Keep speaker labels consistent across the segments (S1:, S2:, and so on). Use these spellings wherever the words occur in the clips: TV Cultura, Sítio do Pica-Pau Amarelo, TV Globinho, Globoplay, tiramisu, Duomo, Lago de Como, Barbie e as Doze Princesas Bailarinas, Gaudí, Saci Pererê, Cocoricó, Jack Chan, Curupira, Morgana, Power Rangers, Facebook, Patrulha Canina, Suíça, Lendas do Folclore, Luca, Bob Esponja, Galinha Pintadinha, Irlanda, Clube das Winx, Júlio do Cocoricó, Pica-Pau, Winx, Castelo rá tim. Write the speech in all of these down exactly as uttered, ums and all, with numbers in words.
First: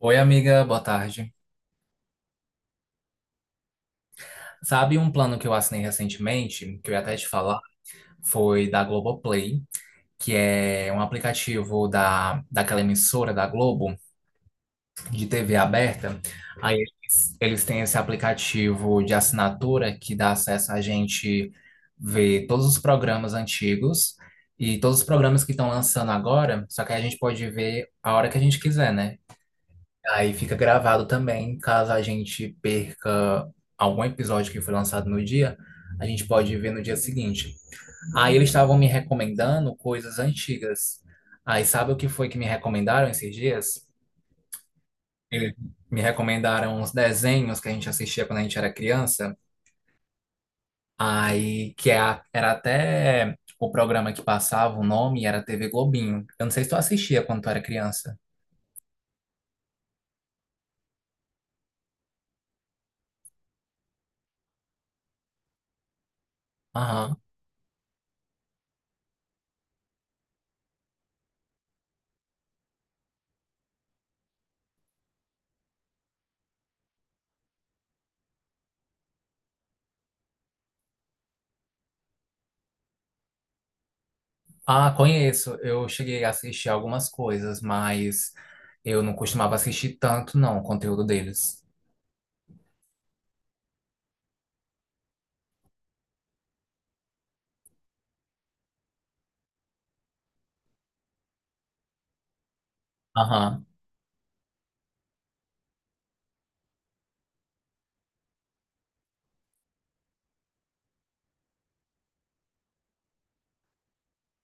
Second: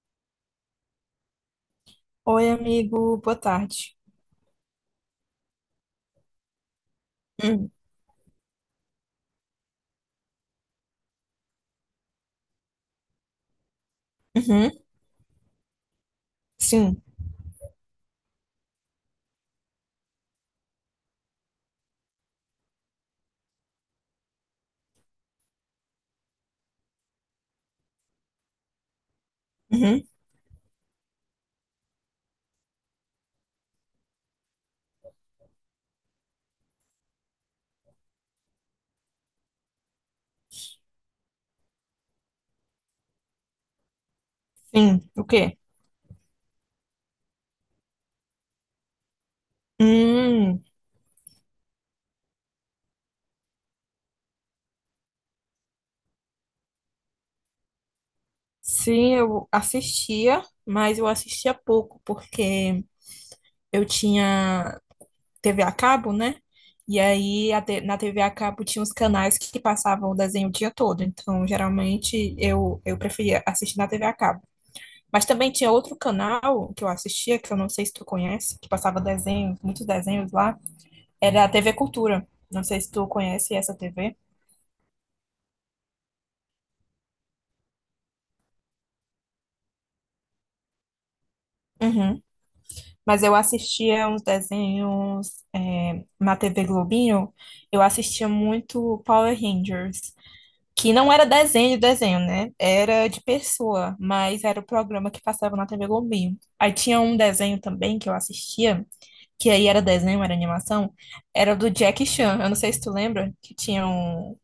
S1: Oi, amiga, boa tarde.
S2: Oi, amigo, boa tarde.
S1: Sabe um plano que eu assinei recentemente, que eu ia até te falar,
S2: Hum.
S1: foi da Globoplay, que é um aplicativo da, daquela emissora da Globo,
S2: Uhum.
S1: de T V aberta. Aí
S2: Sim.
S1: eles, eles têm esse aplicativo de assinatura que dá acesso a gente ver todos os programas antigos e todos os programas que estão lançando agora, só que aí a gente pode ver a hora que a gente quiser, né?
S2: Uhum.
S1: Aí fica gravado também, caso a gente perca algum episódio que foi lançado no dia, a gente pode ver no dia seguinte. Aí eles estavam me recomendando coisas antigas. Aí sabe o que foi que me recomendaram esses dias?
S2: Sim, o
S1: Eles
S2: quê?
S1: me recomendaram uns desenhos que a gente assistia quando a gente era criança.
S2: Hum.
S1: Aí que é a- era até o programa que passava, o nome era T V Globinho. Eu não sei se tu assistia quando tu era criança.
S2: Sim, eu assistia, mas eu assistia pouco, porque eu tinha T V a cabo, né? E
S1: Aham.
S2: aí a te- na T V a cabo tinha os canais que passavam o desenho o dia todo, então geralmente eu, eu preferia assistir na T V a cabo. Mas também tinha outro canal que eu assistia, que eu não sei se tu conhece, que passava desenhos, muitos desenhos lá. Era a T V Cultura. Não sei se tu conhece essa T V.
S1: Ah, conheço. Eu cheguei a assistir algumas coisas, mas eu não costumava assistir tanto, não, o conteúdo deles.
S2: Uhum. Mas eu assistia uns desenhos é, na T V Globinho. Eu assistia muito Power Rangers, que não era desenho de desenho, né? Era de
S1: Aham.
S2: pessoa, mas era o programa que passava na T V Globinho. Aí tinha um desenho também que eu assistia, que aí era desenho, era animação, era do Jack Chan. Eu não sei se tu lembra, que tinha um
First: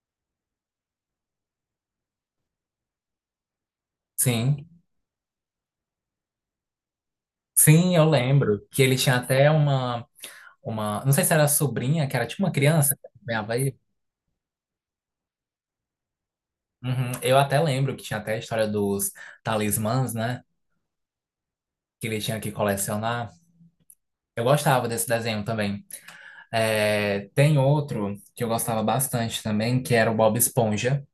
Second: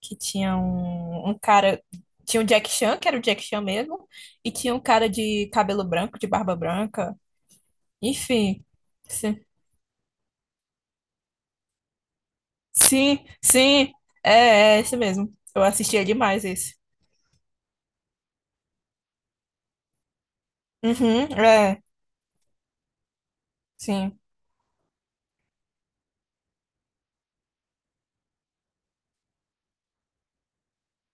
S2: que tinha um, um cara. Tinha o Jack Chan, que era o Jack Chan mesmo, e
S1: Sim.
S2: tinha um cara de cabelo branco, de barba branca.
S1: Sim, eu
S2: Enfim.
S1: lembro que ele tinha
S2: Sim,
S1: até uma, uma, não sei se era sobrinha, que era tipo uma criança que
S2: sim,
S1: acompanhava ele.
S2: sim. É, é esse mesmo. Eu assistia demais esse.
S1: Uhum. Eu até lembro que tinha até a história dos talismãs, né?
S2: Uhum. É.
S1: Que ele tinha que colecionar.
S2: Sim.
S1: Eu gostava desse desenho também. É, tem outro que eu gostava bastante também, que era o Bob Esponja.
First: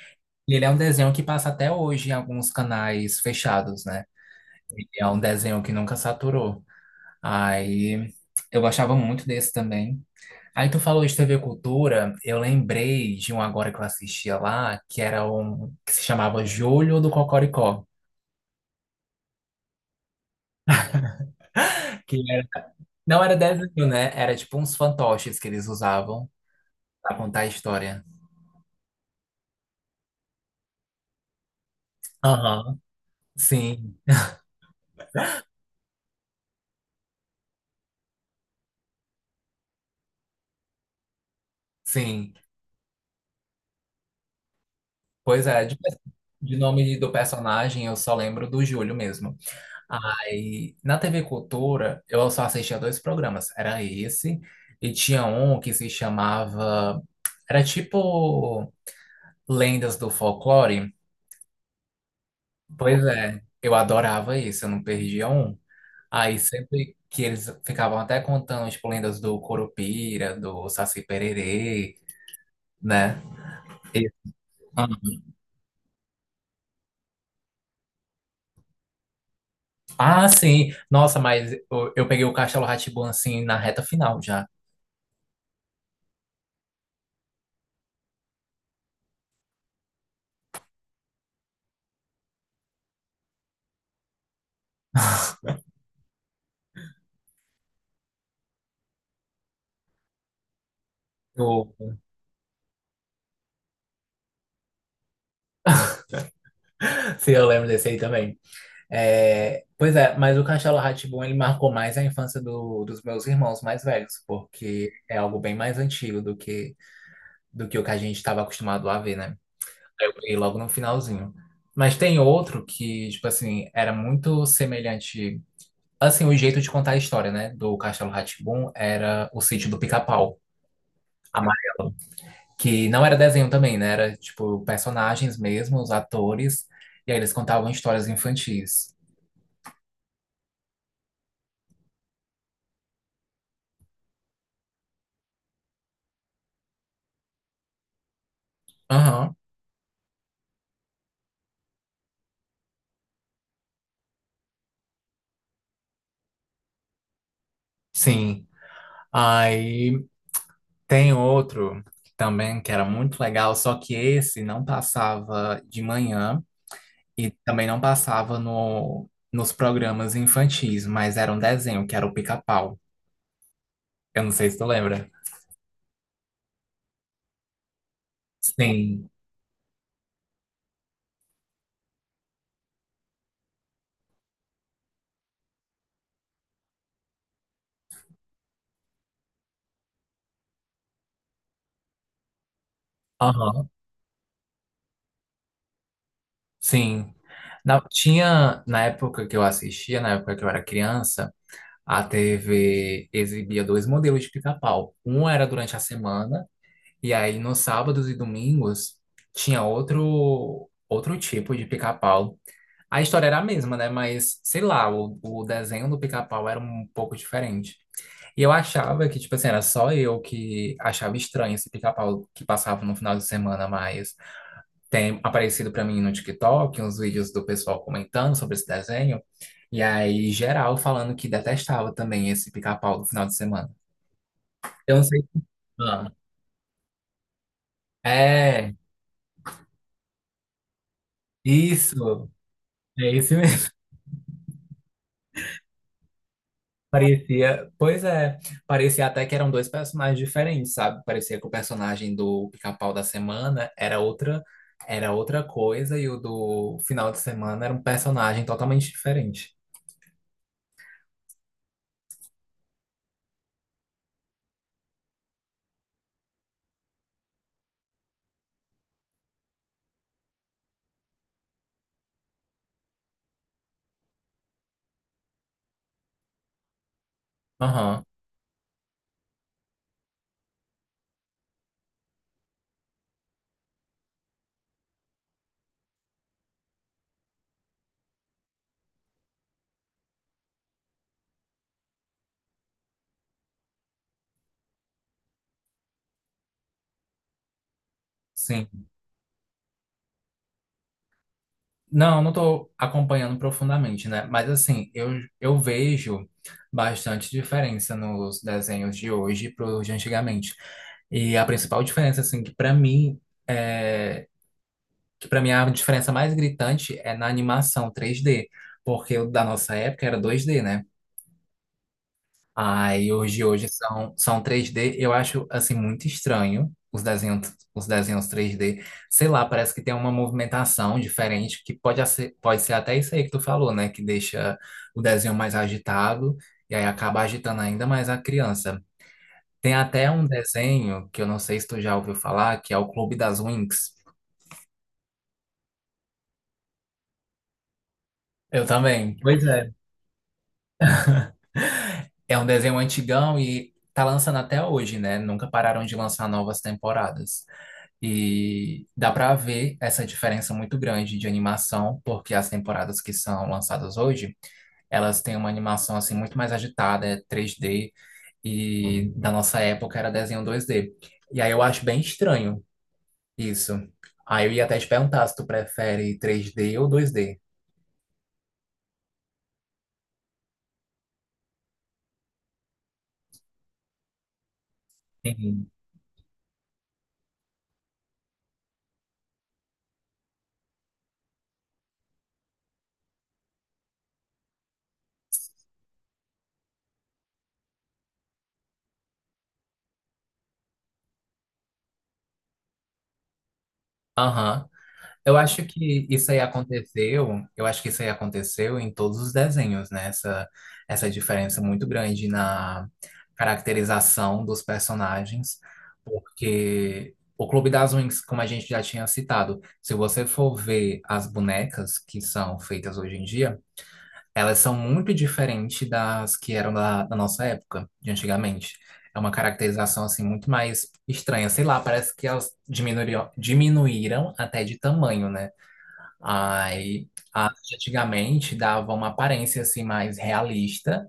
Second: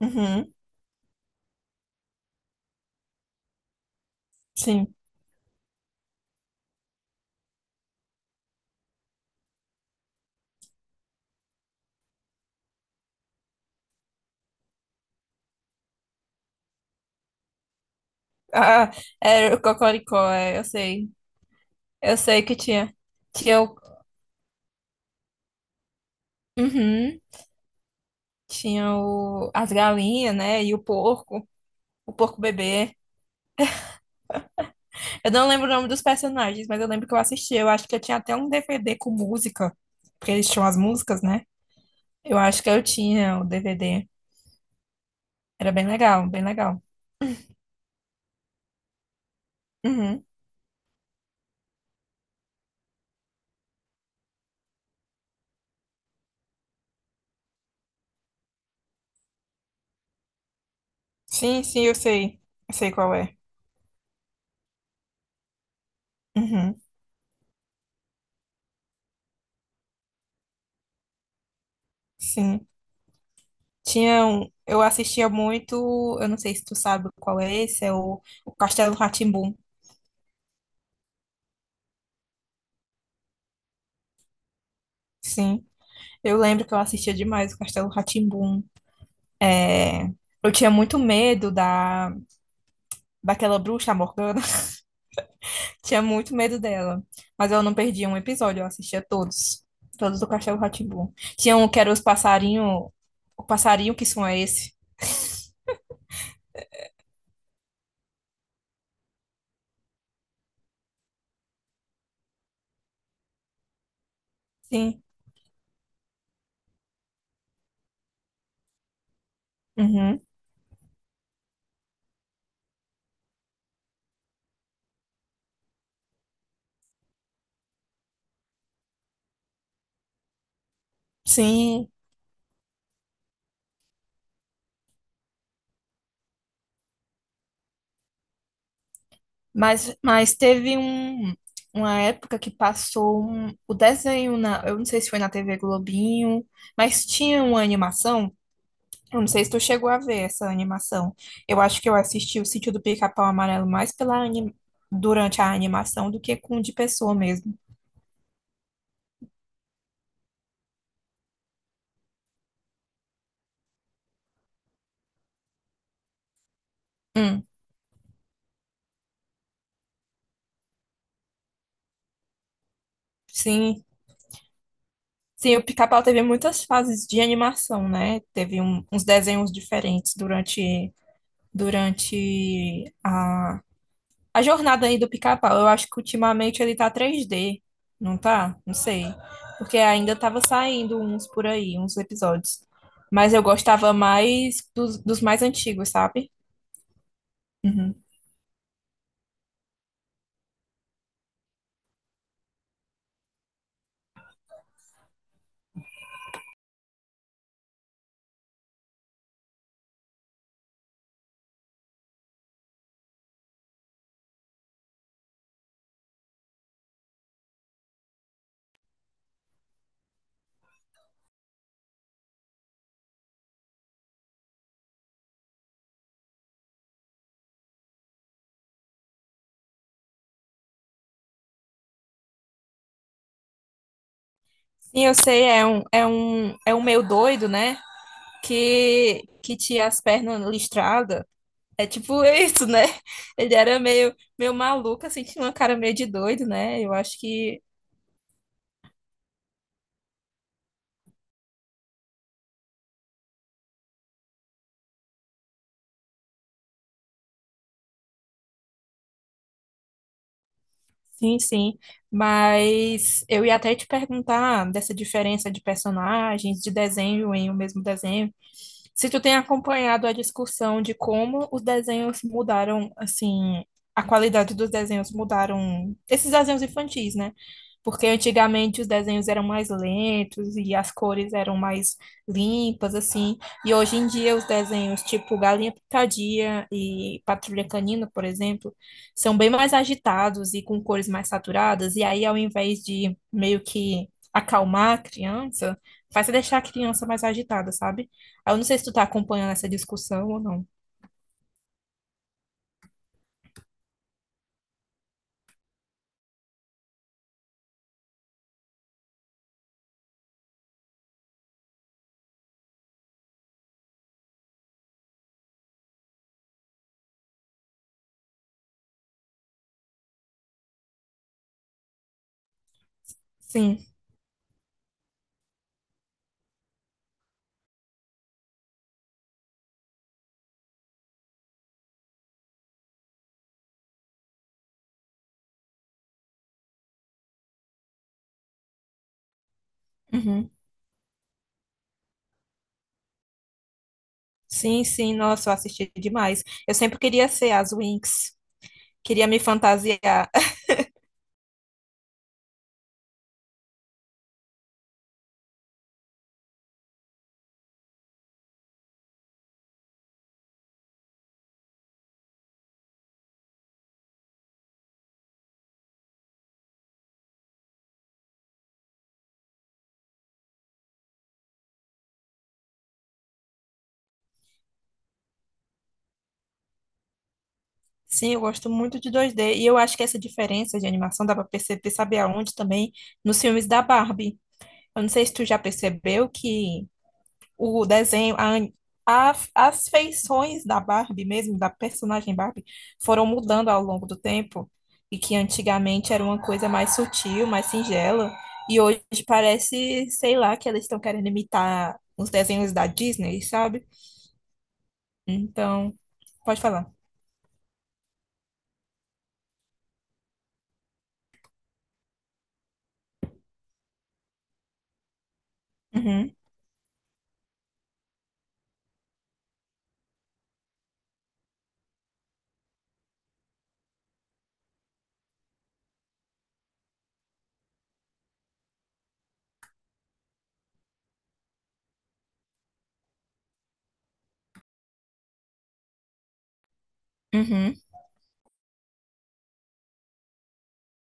S2: Uhum.
S1: E ele é um desenho que passa até hoje em alguns canais fechados, né? Ele
S2: Sim.
S1: é um desenho que nunca saturou. Aí eu gostava muito desse também. Aí tu falou de T V Cultura, eu lembrei de um agora que eu assistia lá, que era um que se chamava Júlio do Cocoricó,
S2: Ah, era o Cocoricó, é, eu sei.
S1: que
S2: Eu sei que
S1: era-
S2: tinha.
S1: não era
S2: Tinha o.
S1: desenho, né? Era tipo uns fantoches que eles usavam pra
S2: Uhum.
S1: contar a história.
S2: Tinha o, as galinhas, né? E o porco. O porco
S1: Aham.
S2: bebê.
S1: Sim,
S2: Eu não lembro o nome dos personagens, mas eu lembro que eu assisti. Eu acho que eu tinha até um D V D com música, porque eles tinham as músicas, né?
S1: sim.
S2: Eu acho que eu tinha o D V D.
S1: Pois é,
S2: Era
S1: de,
S2: bem legal, bem
S1: de
S2: legal.
S1: nome do personagem eu só lembro do Júlio mesmo.
S2: Uhum.
S1: Aí, na T V Cultura, eu só assistia dois programas. Era esse, e tinha um que se chamava. Era tipo Lendas do Folclore.
S2: Sim, sim, eu sei. Eu sei
S1: Pois
S2: qual é.
S1: é, eu adorava isso, eu não perdia um. Aí,
S2: Uhum.
S1: sempre que eles ficavam até contando, tipo, lendas do Curupira, do Saci Pererê,
S2: Sim.
S1: né?
S2: Tinha
S1: E-
S2: um, eu assistia muito, eu não sei se tu sabe qual é esse, é o, o Castelo rá tim.
S1: Ah, sim. Nossa, mas eu, eu peguei o Castelo Rá assim na reta final já.
S2: Sim. Eu lembro que eu assistia demais o Castelo rá tim. É, eu tinha muito medo da, daquela bruxa, a Morgana. Tinha muito medo dela. Mas eu não perdia um episódio, eu assistia todos. Todos do Castelo rá tim. Tinha um
S1: Eu,
S2: que era os passarinho. O passarinho que som é esse?
S1: se eu lembro desse aí também. É, pois é, mas o Castelo Rá Tim ele marcou mais a infância do- dos meus irmãos mais velhos, porque
S2: Sim.
S1: é algo bem mais antigo do que, do que o que a gente estava acostumado a ver, né? Eu
S2: Uhum.
S1: peguei logo no finalzinho. Mas tem outro que, tipo assim, era muito semelhante. Assim, o jeito de contar a história, né? Do Castelo Rá Tim era o sítio do Pica-Pau
S2: Sim.
S1: amarelo. Que não era desenho também, né? Era, tipo, personagens mesmo, os atores, e aí eles contavam histórias infantis.
S2: Mas, mas teve um, uma época que passou um- o desenho na. Eu não sei se foi na T V Globinho, mas tinha uma animação. Eu não
S1: Aham,
S2: sei se tu chegou a ver essa animação. Eu acho que eu assisti o Sítio do Pica-Pau Amarelo mais pela anim- durante a animação do que com de pessoa mesmo.
S1: sim. Aí tem outro também que era muito legal, só que esse não passava de manhã e
S2: Hum.
S1: também não passava no, nos programas infantis, mas era um desenho que era o Pica-Pau.
S2: Sim,
S1: Eu não sei se tu lembra.
S2: Sim, o Pica-Pau teve muitas fases de animação, né? Teve um- uns
S1: Sim.
S2: desenhos diferentes durante, durante a, a jornada aí do Pica-Pau. Eu acho que ultimamente ele tá três d, não tá? Não sei. Porque ainda tava saindo uns por aí, uns episódios. Mas eu
S1: Aham.
S2: gostava mais dos, dos mais antigos, sabe?
S1: Sim. Na,
S2: Uhum.
S1: tinha, na época que eu assistia, na época que eu era criança, a T V exibia dois modelos de pica-pau. Um era durante a semana. E aí, nos sábados e domingos, tinha outro, outro tipo de pica-pau. A história era a mesma, né? Mas, sei lá, o, o desenho do pica-pau era um pouco diferente. E eu achava que, tipo assim, era só eu que achava estranho esse pica-pau que passava no final de semana, mas tem aparecido pra mim no TikTok uns vídeos do pessoal comentando sobre esse desenho. E aí, geral, falando que detestava também esse pica-pau do final de semana. Eu não
S2: Sim, eu
S1: sei.
S2: sei, é um, é
S1: Ah,
S2: um, é um meio doido, né?
S1: é,
S2: Que, que tinha as pernas listradas. É tipo
S1: isso.
S2: isso, né?
S1: É isso
S2: Ele
S1: mesmo.
S2: era meio, meio maluco, assim, tinha uma cara meio de doido, né? Eu acho que
S1: Parecia, pois é, parecia até que eram dois personagens diferentes, sabe? Parecia que o personagem do Pica-Pau da semana era outra, era outra coisa e o do final de semana era um personagem totalmente diferente.
S2: sim, sim. Mas eu ia até te perguntar dessa diferença de personagens, de desenho em o mesmo desenho. Se tu tem acompanhado a discussão de como os desenhos mudaram, assim, a qualidade dos desenhos mudaram, esses desenhos infantis, né?
S1: Aham,
S2: Porque antigamente os desenhos eram mais lentos e as cores eram mais limpas, assim. E hoje em dia os desenhos tipo Galinha Pintadinha e Patrulha Canina, por exemplo, são bem mais agitados e com cores mais saturadas, e aí, ao invés de meio que acalmar a criança, faz você deixar a criança mais agitada, sabe? Aí eu não sei se
S1: sim.
S2: tu tá acompanhando essa discussão ou não.
S1: Não, não tô acompanhando profundamente, né? Mas assim, eu, eu vejo bastante diferença nos desenhos de hoje para os de antigamente. E a principal diferença, assim, que para mim é, que para mim a diferença mais gritante é na animação três D, porque o da nossa época era dois D, né? Aí hoje hoje
S2: Sim.
S1: são são três D, eu acho assim muito estranho os desenhos os desenhos três D, sei lá, parece que tem uma movimentação diferente que pode ser, pode ser até isso aí que tu falou, né, que deixa o desenho mais agitado e aí acaba agitando ainda mais a criança. Tem até um
S2: Uhum.
S1: desenho que eu não sei se tu já ouviu falar, que é o Clube das Winx.
S2: Sim, sim, nossa, eu assisti demais. Eu sempre queria ser as Winx,
S1: Eu também.
S2: queria me
S1: Pois é.
S2: fantasiar.
S1: É um desenho antigão e tá lançando até hoje, né? Nunca pararam de lançar novas temporadas. E dá pra ver essa diferença muito grande de animação, porque as temporadas que são lançadas hoje, elas têm uma animação assim muito mais agitada, é três D, e da nossa época era desenho dois D. E aí eu acho bem estranho isso. Aí eu ia até te perguntar se tu prefere três D ou dois D.
S2: Sim, eu gosto muito de dois D. E eu acho que essa diferença de animação dá pra perceber, sabe aonde também? Nos filmes da Barbie. Eu não sei se tu já
S1: Sim.
S2: percebeu que o desenho, a, an- a- as feições da Barbie mesmo, da personagem Barbie, foram mudando ao longo do tempo e que antigamente era uma coisa mais sutil, mais singela, e hoje parece, sei lá, que elas estão querendo imitar os desenhos da Disney, sabe?
S1: Aham. Eu acho
S2: Então,
S1: que isso aí
S2: pode falar.
S1: aconteceu, eu acho que isso aí aconteceu em todos os desenhos, né? Essa, essa diferença muito grande na caracterização dos personagens,
S2: Uhum.
S1: porque o Clube das Winx, como a gente já tinha citado, se você for ver as bonecas que são feitas hoje em dia, elas são muito diferentes das que eram da, da nossa época, de antigamente. É uma caracterização assim muito mais estranha, sei lá, parece que elas diminuíram, diminuíram até de tamanho, né? Aí, a-
S2: Uhum.
S1: arte antigamente dava uma aparência assim mais realista,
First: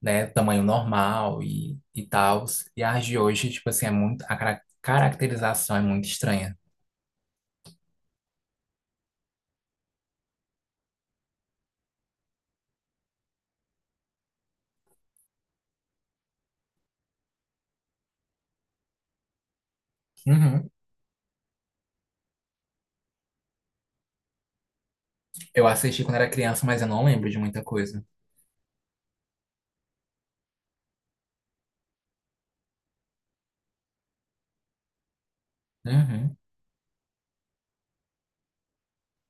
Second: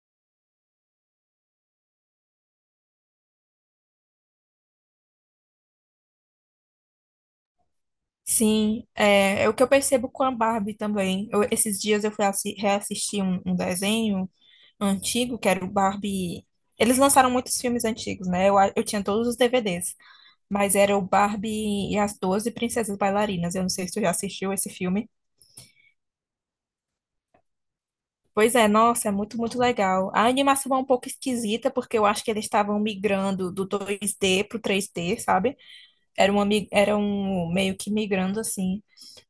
S1: né, tamanho normal e e tal. E as de hoje, tipo assim, é muito a cara- caracterização é muito estranha.
S2: Sim, é, é o que eu percebo com a Barbie também. Eu- esses dias eu fui assi- reassistir um, um desenho antigo, que era o Barbie. Eles lançaram muitos filmes antigos, né? Eu, a- eu tinha todos os D V Ds,
S1: Uhum.
S2: mas era o Barbie e as Doze Princesas Bailarinas. Eu não sei se tu já assistiu esse filme.
S1: Eu assisti quando era criança, mas eu não lembro de muita coisa.
S2: Pois é, nossa, é muito, muito legal. A animação é um pouco esquisita, porque eu acho que eles estavam migrando do dois d pro três d, sabe? Era
S1: Uhum.
S2: uma, mi- era um meio que migrando assim.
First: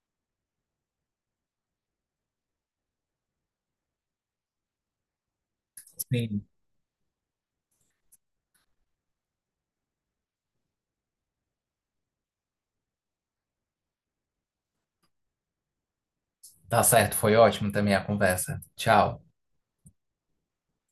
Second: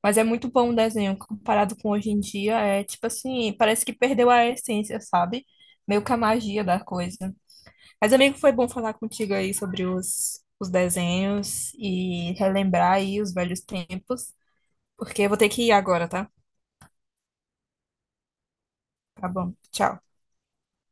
S2: Mas é muito bom o desenho, comparado com hoje em dia, é tipo assim, parece que perdeu a essência, sabe? Meio que a
S1: Sim.
S2: magia da coisa. Mas, amigo, foi bom falar contigo aí sobre os, os desenhos e relembrar aí os velhos tempos, porque eu vou ter que ir agora, tá?
S1: Tá certo, foi ótimo também a conversa. Tchau.
S2: Tá bom, tchau.